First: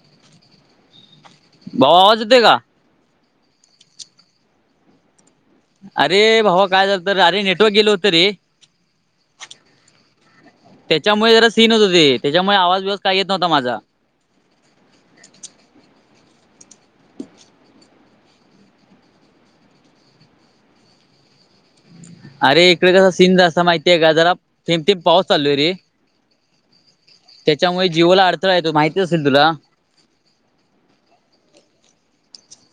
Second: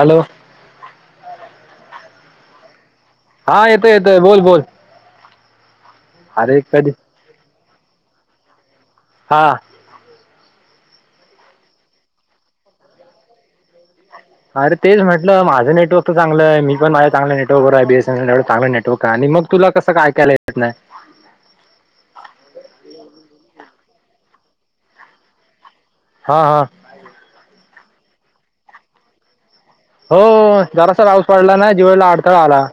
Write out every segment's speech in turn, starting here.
Hello.. भाऊजते का हा येतोय येतोय बोल बोल. अरे भाऊ काय झालं तर अरे नेटवर्क गेल होतं रे. हां. त्याच्यामुळे जरा सीन होत होती त्याच्यामुळे आवाज बवास काही येत नव्हता माझा. अर तेचट माझ नेटवर्क तर चांगलं मीण माझ्या चग नेटवर्कवर आहे बीएसएनल एवढ चांगलं नेटवर्क आणि मग. तुला कसं काय कयला येत नाही. अरे इकडे कसं सिंध असं माहितीय आहे का जराथम थम पाऊस चालो आहे रे. हां हां. त्याच्यामुळे जीवाला अडथळा य तो माहिती असेल तुला हो जरासा राऊस पडला ना जीवळला अडथळा आला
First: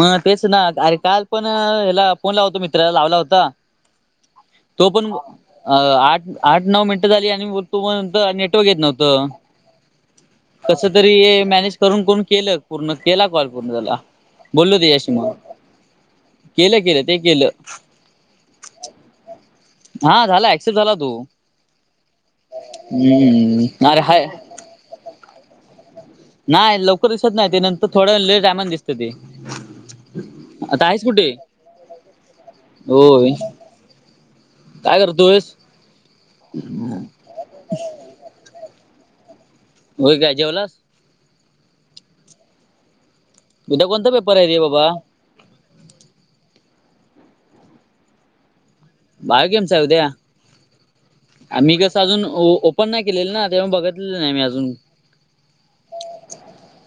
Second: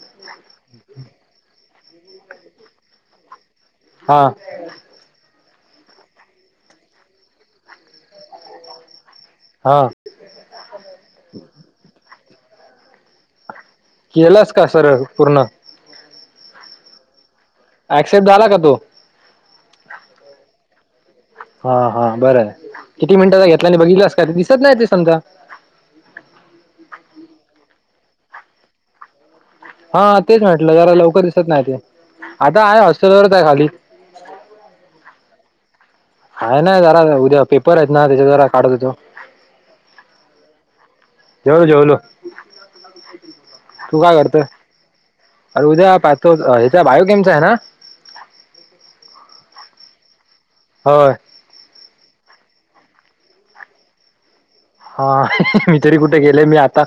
मग तेच ना अरे काल पण ह्याला फोन लाव होतो मित्राला लावला होता हा तो पण आठ आठ नऊ मिनिटं झाली आणि तो पण नेटवर्क येत नव्हतं हा कस तरी हे मॅनेज करून कोून केलं पूर्ण केला कॉल पूर्ण झाला केलास का बोलल ते सर याशी म पूर्ण केलं केलं ते केलं ऍक्सेप्ट झाला का तो हा झाला ऍक्सेप्ट झाला तो. हा हा बरं किती मिनटंचा घेतला आणि हम्म अरे बघितलास का हाय ति त नाही ते समजा नाही लवकर दिसत नाही ते नंतर थोडं लेट टायमा दिसत ते हा तेच म्हटलं आता जरा आहेस लवकर कुठे दिसत नाही ते आता आहे होय हॉस्टेलवरच आहे खाली काय कर दुयस. आहे ना जरा उद्या पेपर आहेत ना त्याच्याद्वारा काढत होेतो. हो काय जेवलास. तदा तू कोणता काय पेपर करतोय आहे र बाबा. अरे उद्या पाहतो ह्याचा बायोकेमचा आहे ना भाय केम स आहे उद्या हो मी कसं अजून ओपन नाही केलेलं ना तेव बघितलेलं नाही मी अजून हा मी तरी कुठे गेले मी आता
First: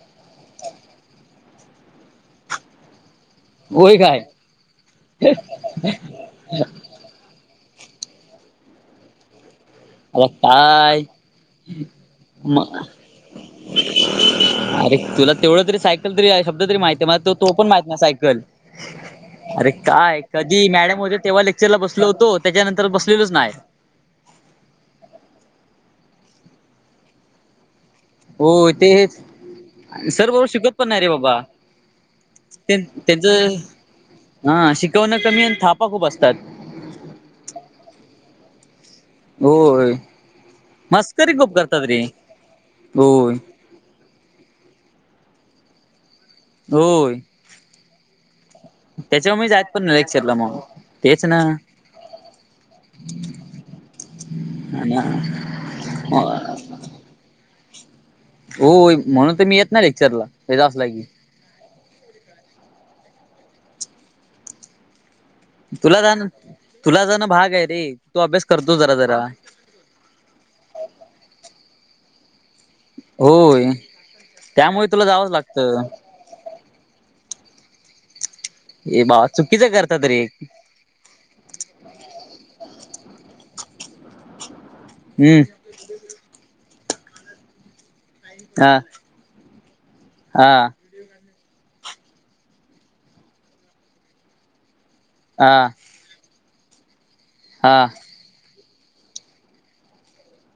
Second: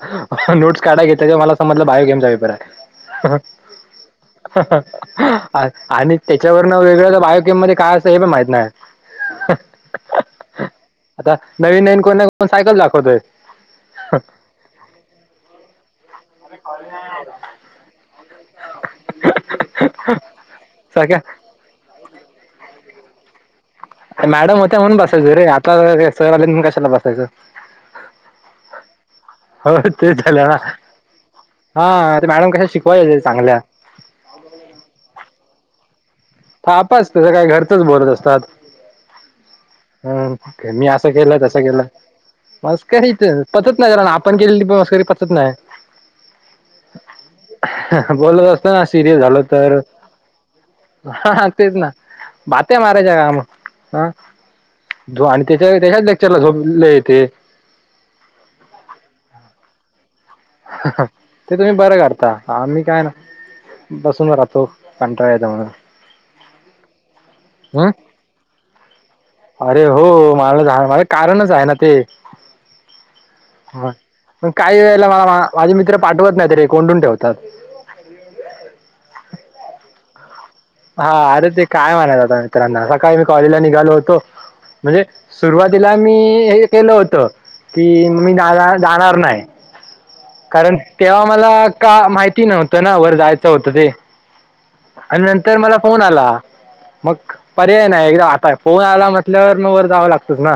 नोट्स काढा घेत मला समजलं बायोगेमचा वेपर आहे ह होय काय आणि त्याच्यावर न वेगळ्या बायोकेम मध्ये काय अस हे पण माहित नाही अ काय आता नवीन नवीन कोण कोण म सायकल दाखवतोय अरे तुला तेवढं तरी साय साय तरी शब्द तरी माहित आहे मला त तो पण माहती ना सायकल अरे काय कधी मॅडम होते सगळ्या तेव्हा लेक्चरला बसल होतो त्याच्यानंतर बसलेलच नाही मॅडम होत्या म्हणून बसायच रे आता स आलेणून कशाला बसायचं हो ते हेच हो तेच सर बरोबर झालं ना शिकत पण नाही रे बाबा हा ते मॅडम कशा शिकवायच्या त्यांचं चांगल्या हा शिकवणं कमी आणि थापा खूप असतात थाप असते काय घरचच बोलत असतात होय हम मी असं मस्करी केले खूप तसं केलं करतात रे मा का होय पचत नाही काररा ना आपण केलेलीकरी पचत नाही होय बोलत असत ना सिरियस झाल तर सरला म हा तेच ना बाते मारायच्या काम हं. आणि त्याच्या त्याच्याच लेक्चरला झोपले तेे. होय म्हणून तर मी येत नाही लेक्चरला त्याजा असला की. ते तुम्ही बरं करता, आम्ही काय ना बसून राहतो. कंटाळा येतो म्हणून तुला जाण, तुला जाण भाग आहे रे हम् तो अभ्यास करतो जरा जरा. अरे हो मला झा माझ कारणच आहे ना ते. होय पण काही त्यामुळे तुला वेळेला जावंच मला माझे लागतं मित्र पाठवत नाही ते कोंडून ठेवतात. ए भावा चुकीचं करता रे. हा अरे ते काय म्हणा आता मित्रांना सकाळी मी कॉलेजला निघालो होतो म्हणजे हम्म सुरुवात तिला मी हे केलं होत की मी जा हा जाणार नाही. हा कारण तेव्हा मला का माहिती नव्हतं ना वर जायचं होतं ते आणि नंतर हा मला. फोन आला, मग हा पर्याय नाही एकदा आताय फोन आला म्हटल्यावर मग वर जावं लागतच ना.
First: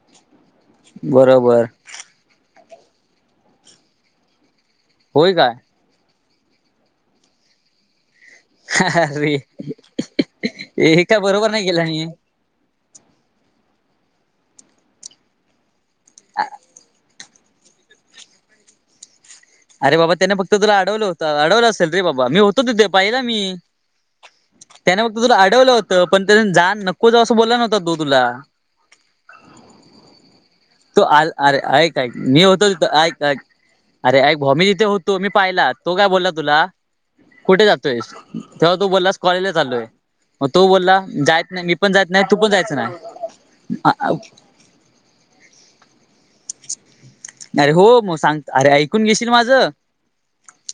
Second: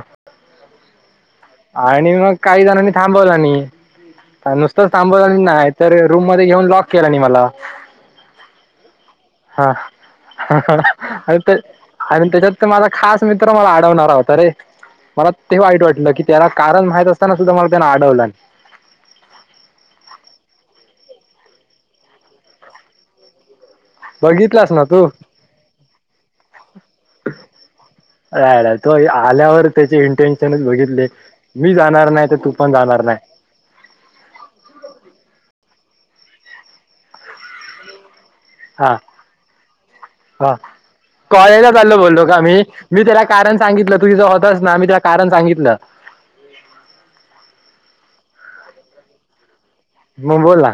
बरोबर. आणि मग काही जणांनी थांबवला नाही नुसतंच थांबवलं होय आणि काय नाहीत. तर रूम मध्ये घेऊन लॉक केला नाही मला. ह ह. हा हा हा, आणि नाही केलं मी आणि त्याच्यात. माझा खास मित्र मला आडवणार होता रे मला ते वाईट वाटलं की त्याला कारण माहित ताना सुद्धा मला त्याना आडवलं. अरे बाबा त्याने फक्त तुला आडवलं होतं आडवलं असेल रे बाबा मी होतो तितेे पाहिला मी. बघितलास ना त्याने तू फक्त तुला अडवलं होतं पण त्या जा नको जावं असं बोलला नव्हता तो तुला. त आल्यावर त्याचे इंटेन्शनच तो बघितले आल अरे मी ऐक जाणार ऐक नाही तर मी तू होतो पण तिथं जाणार नाही. ऐक ऐक अरे ऐक, भॉमी जिथे होतो मी पाहिला तो काय बोलला तुला कुठे जातो. तेव्हा तू हा बोललास कॉलेज चालोय हा कॉलेजात चालो नाही बोललो तू का पण मी, जायचं मी त्याला कारण सांगितलं तु नाही ज. ना आम्ही त्या कारण सांगितलं. अरे हो मग सांग अरे ऐकून घेशील माझं? म बोला.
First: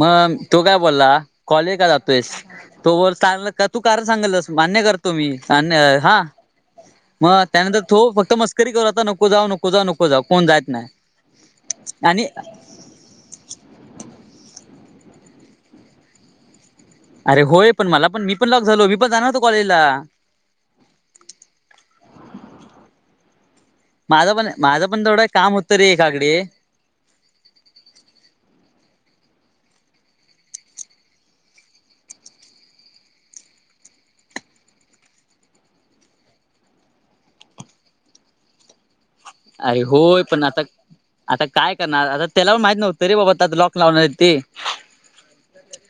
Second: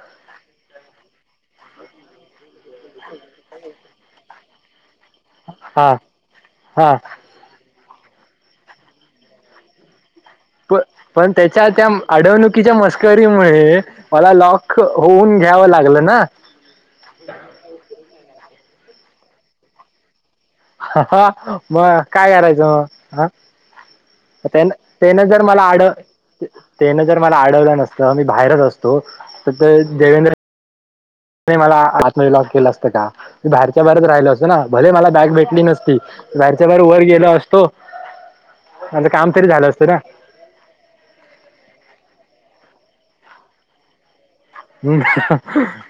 मग, तो काय बोलला कॉलेज का जातोस? तो बां का तू का सांगलस मान्य कर आण हा हा मग त्यानंतर तो फक्त मस्करी कर होता नको जाऊ नको जाऊ नको को जाऊ कोण प नाही पण त्याच्या त्या आणि अडवणुकीच्या मस्क करीमुळे मला लॉक होऊन घ्यावं लागलं ना. अरे होय पण मला पण मी पण लॉक झालो मी पण जाणव होतो कॉलेजला. हा हा मग काय करायचं मग हा. माझं पण त्यान माझं पण त्यान तेवढं जर काम मला होतं आड रे एकाकडे तेन जर मला आडवलं नसतं मी बाहेरच असतो तर देवेंद्र मला आत मध्ये लॉक केलं असतं का? बाहेरच्या बाहेरच राहिल असतं ना भले मला बॅग भेटली नसती बाहेरच्या बाहेर वर गेलो असतो. [inaudible] काम तरी झालं अरे असतं ना हो पण आता आता काय करणार आता त्याला पण माहित नव्हतं रे बाबा आ लॉक लावणार ते. हम्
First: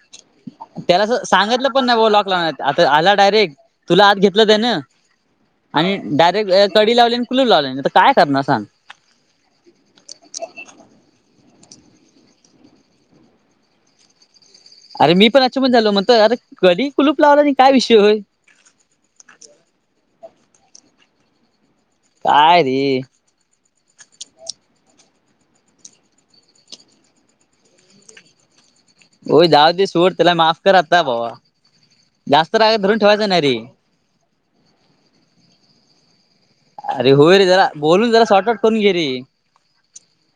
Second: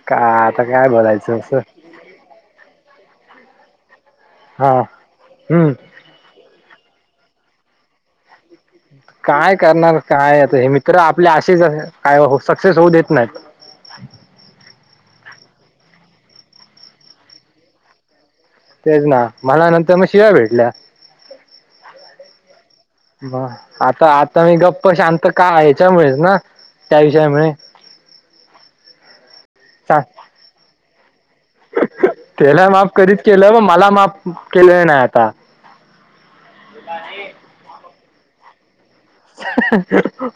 का आता काय त्याला बोलायचं असं. सांगितलं पण नाही लॉक लाव आता आला डायरेक्ट तुला आत घेतलंच हा ना हम्म आणि. डायरेक्ट कडी लावली आणि कुलूप लावले तर काय करणार सांग? काय करणार काय हे मित्र आपल्या आशेच काय सक्सेस होऊ देत नाहीय. अर मी पण अचिबन झालो म्हणत अरे कधी कुलप लावला आणि काय विषय होय. तेच ना मला नंतर मग शिव्या भेटल्या. काय रे. ब आता आता मी गप्प शांत का याच्यामुळेच ना त्या विषयामुळे. हो जााऊदसोट त्याला माफ कता भाबा. त्याला माफ करीत केलं मला माफ केलं नाही आता. अरे होय रे जला बोलून त्याला शॉर्टआउट करून घेरे.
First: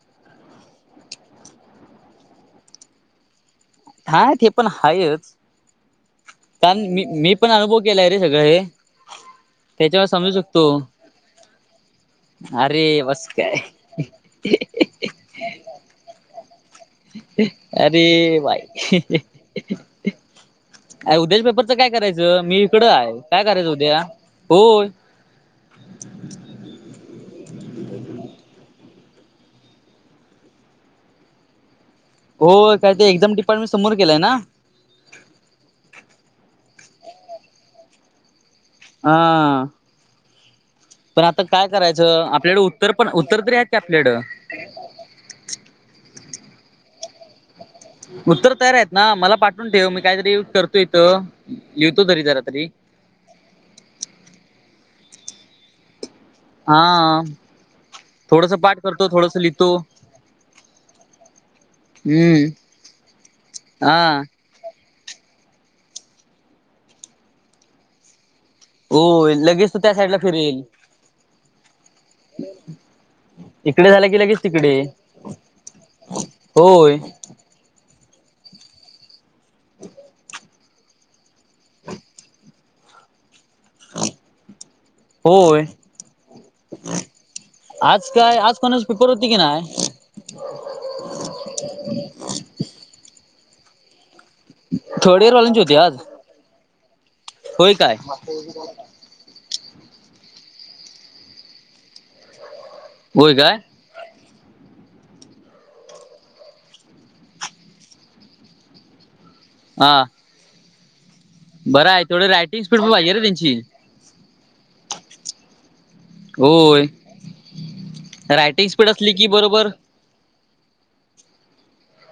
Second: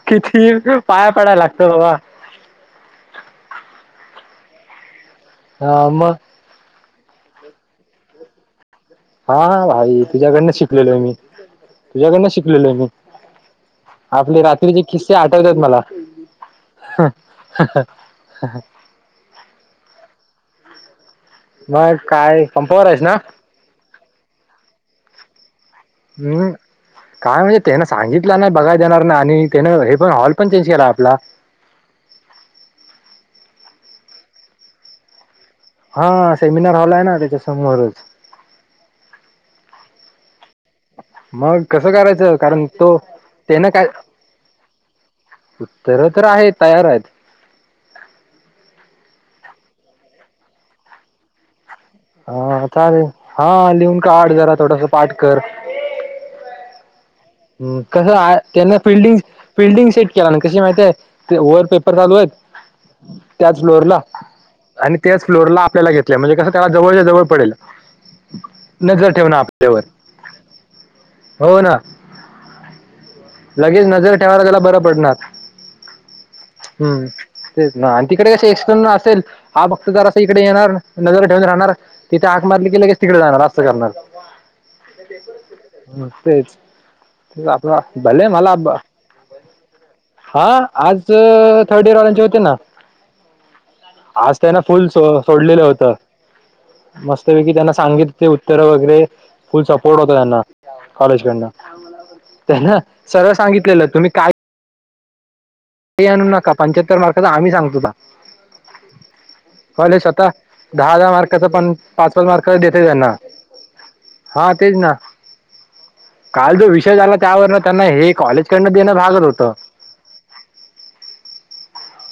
किती पाया पडाय लागतं बाबा. हा ते पण हायेच. हा मग. कारण मी मी पण अनुभव केलाय रे सगळं हे. हा भाई त्याच्यावर समजू तुझ्याकडनं शकतो शिकलेलो आहे मी. तुझ्याकडनं शिकलेल आहे मी अरे बस काय आपले रात्रीचे किस्से आटवतात मला. अरे बाई. अ उद्याच्या पेपरच काय मग करायचं मी पंपावर इकडं आहेस आहे काय करायचं उद्या होय. हम्. काय म्हणजे त्यान सांगितलं नाही बघाय जाणार नाही आणि त्यानं हे पण हॉल पण चेंज केला आपला. हो काय ते एक्झम डिपार्टमेंट समोर केलंय ना. हा सेमिनार हवलाय ना त्याच्यासमोरच. हा आ. मग कसं करायचं आपल्याकडे कारण उत्तर तो पण उत्तर तरी आहेत त्यान की काय. आपल्याकडं उतर तर आहे तयार आहेत. उत्तर तयार आहेत ना मला पाठवून ठेव मी काहीतरी युज करतो इथं. लिहितो तरी जरा तरी हा चालेल हा लिहून काढ जरा थोडासा पाठ कर. हा आ. ह् कसं त्यांना फिल्डिंग लिहितो फिल्डिंग सेट केला ना कशी माहितीय आहे. वर पेपर चालू आहेत हम्म त्याच फ्लोअर ला. हा आणि त्याच फ्लोरला आपल्याला घेतल्या म्हणजे कसं त्याला जवळच्या जवळ पडेल. हो नजर ठेवउन लगेच तू आपल्यावर त्या साईडला हो ना. हॅलो. लगेच नजर ठेवायला त्याला बरं पडणार होय हम्म. तेच ना आणि तिकडे कसे एक्स्टर्नल असेल हा फक्त जरासं इकडे येणार नजर ठेऊन राहणार. तिथ आक मारली लगेच तिकडे जाणार अस. असं करणार होय मग तेच आपलं. आज भले काय मला आज ब. कोणाची पेपर होती की नाय हा आज थटीन वाल्यांचे होते ना आज. त्यांना फुल सो थर्ड इयर वाल्यांची सोडलेलं होती होतं आज मस्त पैकी होय त्यांना काय सांगित ते उत्तर वगैरे. फुल सपोर्ट होत त्यांना कॉलेजड त्यां सरळ होय काय सांगितलेलं तुम्ही काय. ते आणू नका पंच्याहत्तर मार्काचा आम्ही सांगतो तुला हा कॉलेज स्वतः दहा हजहा मार्काचा पण बरं आहे पाच पाच तेवढं मार्का रायटिंग स्पीड देतच पण पाहिजे त्यांना रे त्यांची हा तेच ना. काल जो होय विषय झाला त्यावर त्यांना हे कॉलेज कडन रायटिंग स्पीड देणं असली भागत की होतं. बरोबर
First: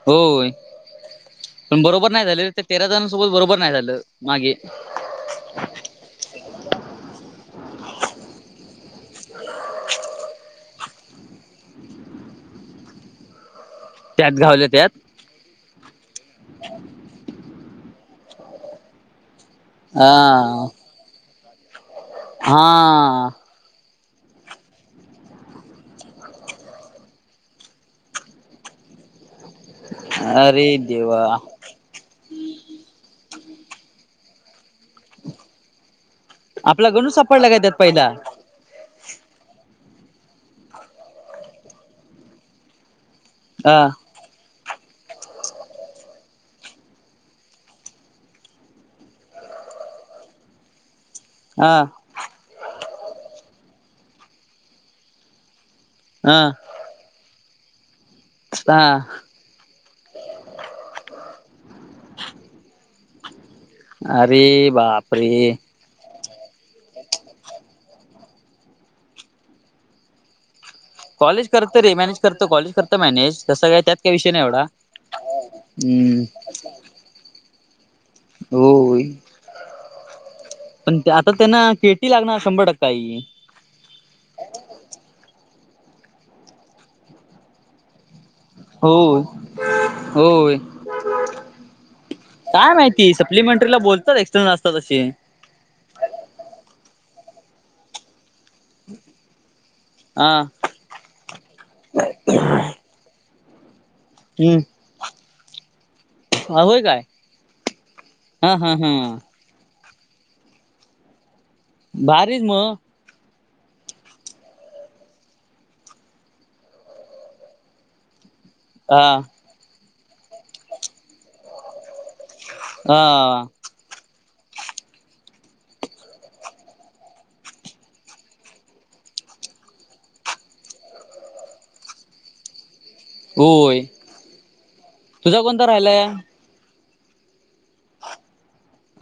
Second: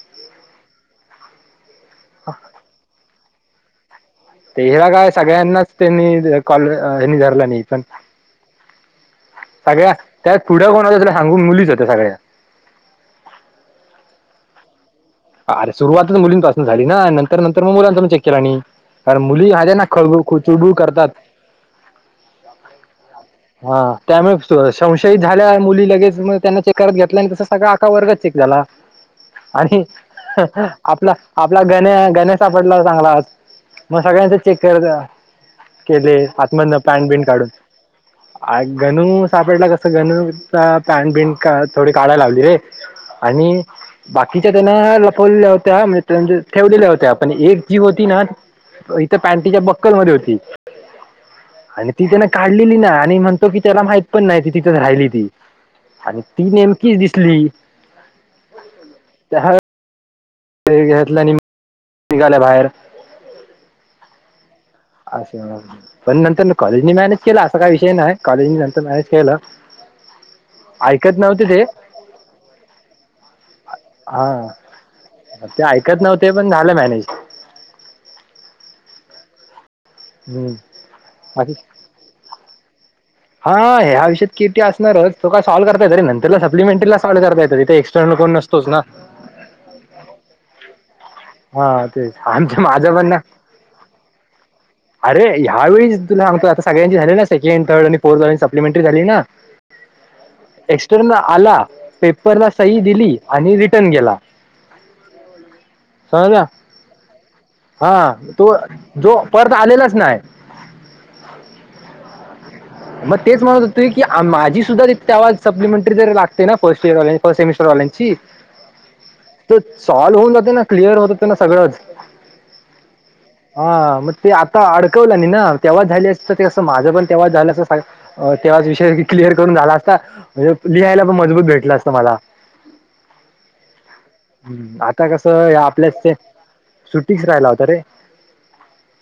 होय पण बरोबर नाही झाले त्या तेरा जणांसोबत बरोबर नाही झालं. मागे तेरा काय सगळ्यांनाच त्यांनी कॉल हेनीधरला नाही पण. सगळ्या त्यात पुढं कोण होत्या त्या सांगून मुलीच होत्या सगळ्या. त्यात गावल्या त्यात. अरे सुरुवातच मुलींपासून झाली ना नंतर नंतर मग मुलांचा म चेक केला आणि कारण मुली. ना खळबू हा खुचुबू करतात. हा आ. हा त्यामुळे स संशयित झाल्या मुली लगेच मग त्यांना चेक करत घेतला आणि तस सगळ आका वर्ग चेक झाला. आणि अरे आपला देवा आपला गण्या गण्या सापडला बंगलात मग सगळ्यांच चेक करता काय ते आातमधनं आपला पॅन्ट गणू बिंनं काढून सापडला काय त्यात पहिला आन गनू सापडला हा सगळ्यांना पॅन्ट बिंट थोडी काढाला लावली आणि अ बाकीच्या त्यांन लपवलेल्या होत्या म्हणजे तेनं ठेवलेल्या होत्या पण एक जी होती ना हो इथं पॅन्टीच्या बक्कलमध्ये होती. अ आणि ती कनय काढलेली नाय आणि म्हणतो की त्याला माहित पण नाय ती तिथंचं राहिली ती आणि अ ती नेमकी दिसली. हा त्याहं घेतल्या आणि निघाल्या बाहेर अरे अशी बापरे [unintelligible] पण नंतर नं कॉलेजनी मॅनेज केलं अस काय विषय नाय कॉलेज नी नंतर मॅनेज केलं. ऐकत नव्हते कॉलेज ते करत रे मॅनेज करत कॉलेज करत मॅनेज कस काय त्यात काय विषय नाय हा एवढा ते ऐकत नव्हते पण झालं मॅनेज हूं होई हम्म पण ते आता बाकी त्यांना किट ती लागणार शंभर टक्क ताई हा ह्या विषयात के टी असणारच तो काय सॉल्व करता येते नंतर सप्लिमेंटरीला सॉल्व करता येत ते एक्टर्नल कोण नस होय होय हा तेच आमच्या काय माझ पण माहिती ना सप्लिमेंटरीला बोलतात एक्सटर्नल असतात असे अरे ह्यावेेळीचं ती लावतो आता सगळ्यांची झाली ना सेकंड थर्ड आणि फोर्थ वाल्यांची सप्लिमेंटरी झाली ना हा एक्स तो नं आला आला पेपरला सही दिली आणि रिटर्न गेला. हम्म हो ना होय काय हा हा तो हा हा जो परत आलेलाच नाय. भारीच म मग तेच म्हणत होतो की आ माझी सुद्धा ती तवा सप्लिमेंटरी जरी लागते ना फस्ट इयर्स वाले फस्ट सेमस्टर वाल्यांची हा ते सॉल्व होऊन जात ना क्लिअर होत त्याला सगळंच हा हा म ते आता अडकवल्यानी ना तेव्हाचं झाली असत ते कसं माझं पण तेव्हा झालं अ तेव्हाच विषय की क्लिअर करून झाला असता. म्हणजे लिहायला पण मजबूत भेटला असता मला होय हम्म आता कस तुझा कोणता आपल्याच राहिलाय स हा सुट्टी फिराय लावता रे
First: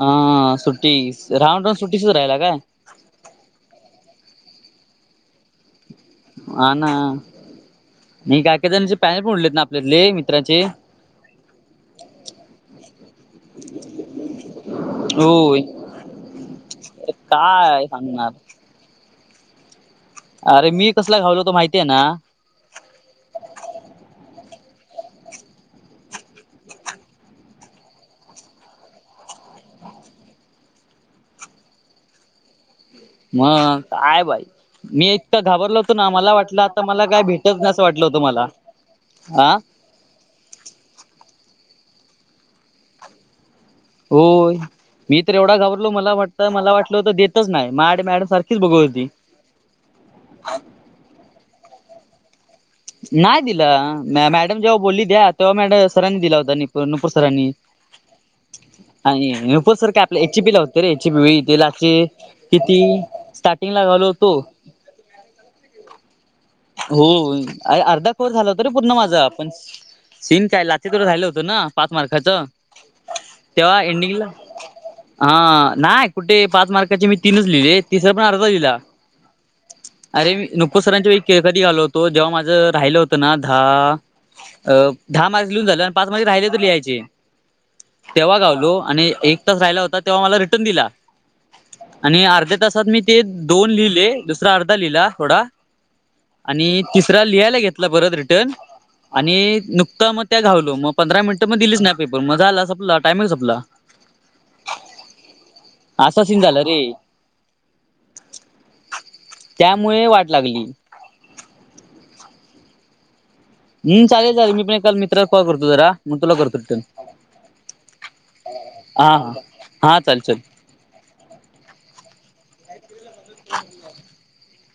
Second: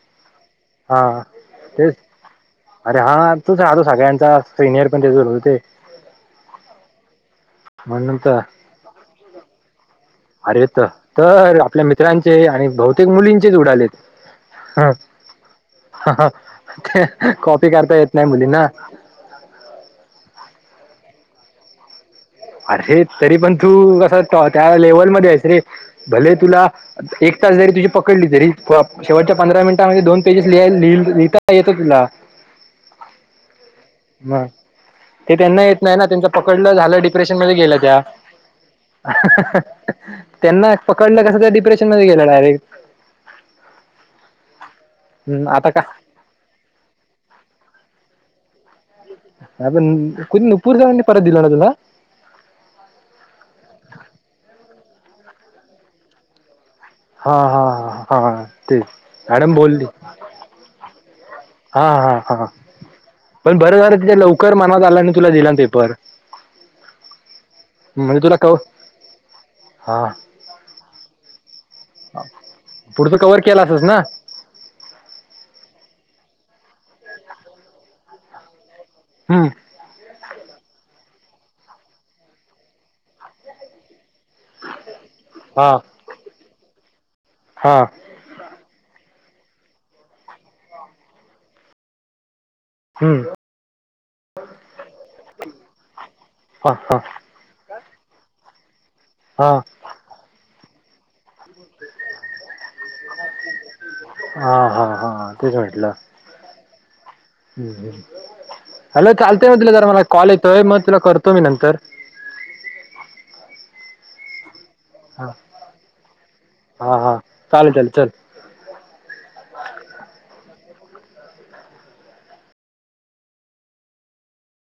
हा सुट्टी हा राहून राहून तेच सुट्टी सुध राहिला काय? अरे हा तूच राहतो सगळ्यांचा सिनियर पण तेच बोलतं होते. आ ना म्हणून तर मी काय काय जणांचे पॅनल फोडलेत ना आपल्यातले मित्राचे अरे त तर आपल्या मित्रांचे आणि बहुतेक मुलींचेच उडालेत. होय. ते कॉपी काय करता येत नाही सांगणार मुलींना अरे मी कसला घावलोत होतो माहितीये ना अरे हे तरी पण तू कस त त्या लेवल मध्ये आहेस रे भले तुला एक तास जरी तुझी पकडली तरी कॉ शेवटच्या पंधरा मिनिटामध्ये दोन पेजेस लिहा लि लिहिता येत तुला म काय भाई मग मी ते इतका त्यांना घाबरलो येत होतो नाही ना त्यांचं मला वाटलं पकडलं आता झालं मला काय डिप्रेशन मध्ये भेटत नाय गेलं असं त्या वाटलं होतं मला हा [unintelligible] त्यांना पकडलं कसं त्या डिप्रेशन मध्ये गेल्या डायरेक्ट होय मी तर एवढा आता का घाबरलो मला वाट त मला वाटलं होत देतच नाय मायाकडं मॅडम सारखीच बघत होती. पण कु नपूर जाऊ परत दिल ना तुला. नाही दिलं मॅडम जेव्हा बोलली द्या तेव्हा मॅड सरांनी दिला होता नि नुपूर सर हा आणि हा हा हा तेच मॅडम नुपूर बोलली सर काय आपल्या एचपी ला होते रे एचपी व हा दिलाचे हा हा किती? पण बरं स्टार्टिंगला झारं घालो तिच्या होतो लवकर मनावत आला आणि तुला दिला पेपर हो अ अर्धा म्हणजे खोर तुला झाला कव होत रे पूर्ण माझा आपण हा सीन काय लाच तों झालं होतं ना पाच मार्खाचं त कव्ह केला अस ना. बलं. हा नाही कुठे पाच मार्काचे मी तीनच लिहिले तिसरा पण अर्धा लिहिला. हम्म. अरे मी नुपुर सरांच्या वळी कधी घालो होतो जेव्हा माझं राहिलं होतं ना दहा- अ दहा मार्क्स लिहून हा झाले आणि पाच मार् राहिले त लिहायचे. हा तेव्हा गावलो आणि एक तास राहिला होता तेव्हा मला रिटर्न दिला आणि अर्ध्या तास. मी ते हम्म दोन लिहिले दुसरा अर्धा लिहिला थोडा आणि हा त हा लिहायला घेत परत रिटर्न हा आणि नुकत मग त्या घावलो मग.. पंधरा मिनिटं मग दिलीच नाही पेपर मजा आला संपला टायमिंग संपला. हा हां हां तेच वाटलं. असंचि झालं रे. हॅलो चालतय मग तुला जरा मला त्यामुळे कॉल वाट येतोय लागली. मग तुला करतो मी नंतर. हम् चालेल चालेल मी पण एकाल मित्राला कॉल करतो जरा मग तुला करतो रिटन. हा हा चालेल चालेल चल हा ह हा चालचल [unintelligible]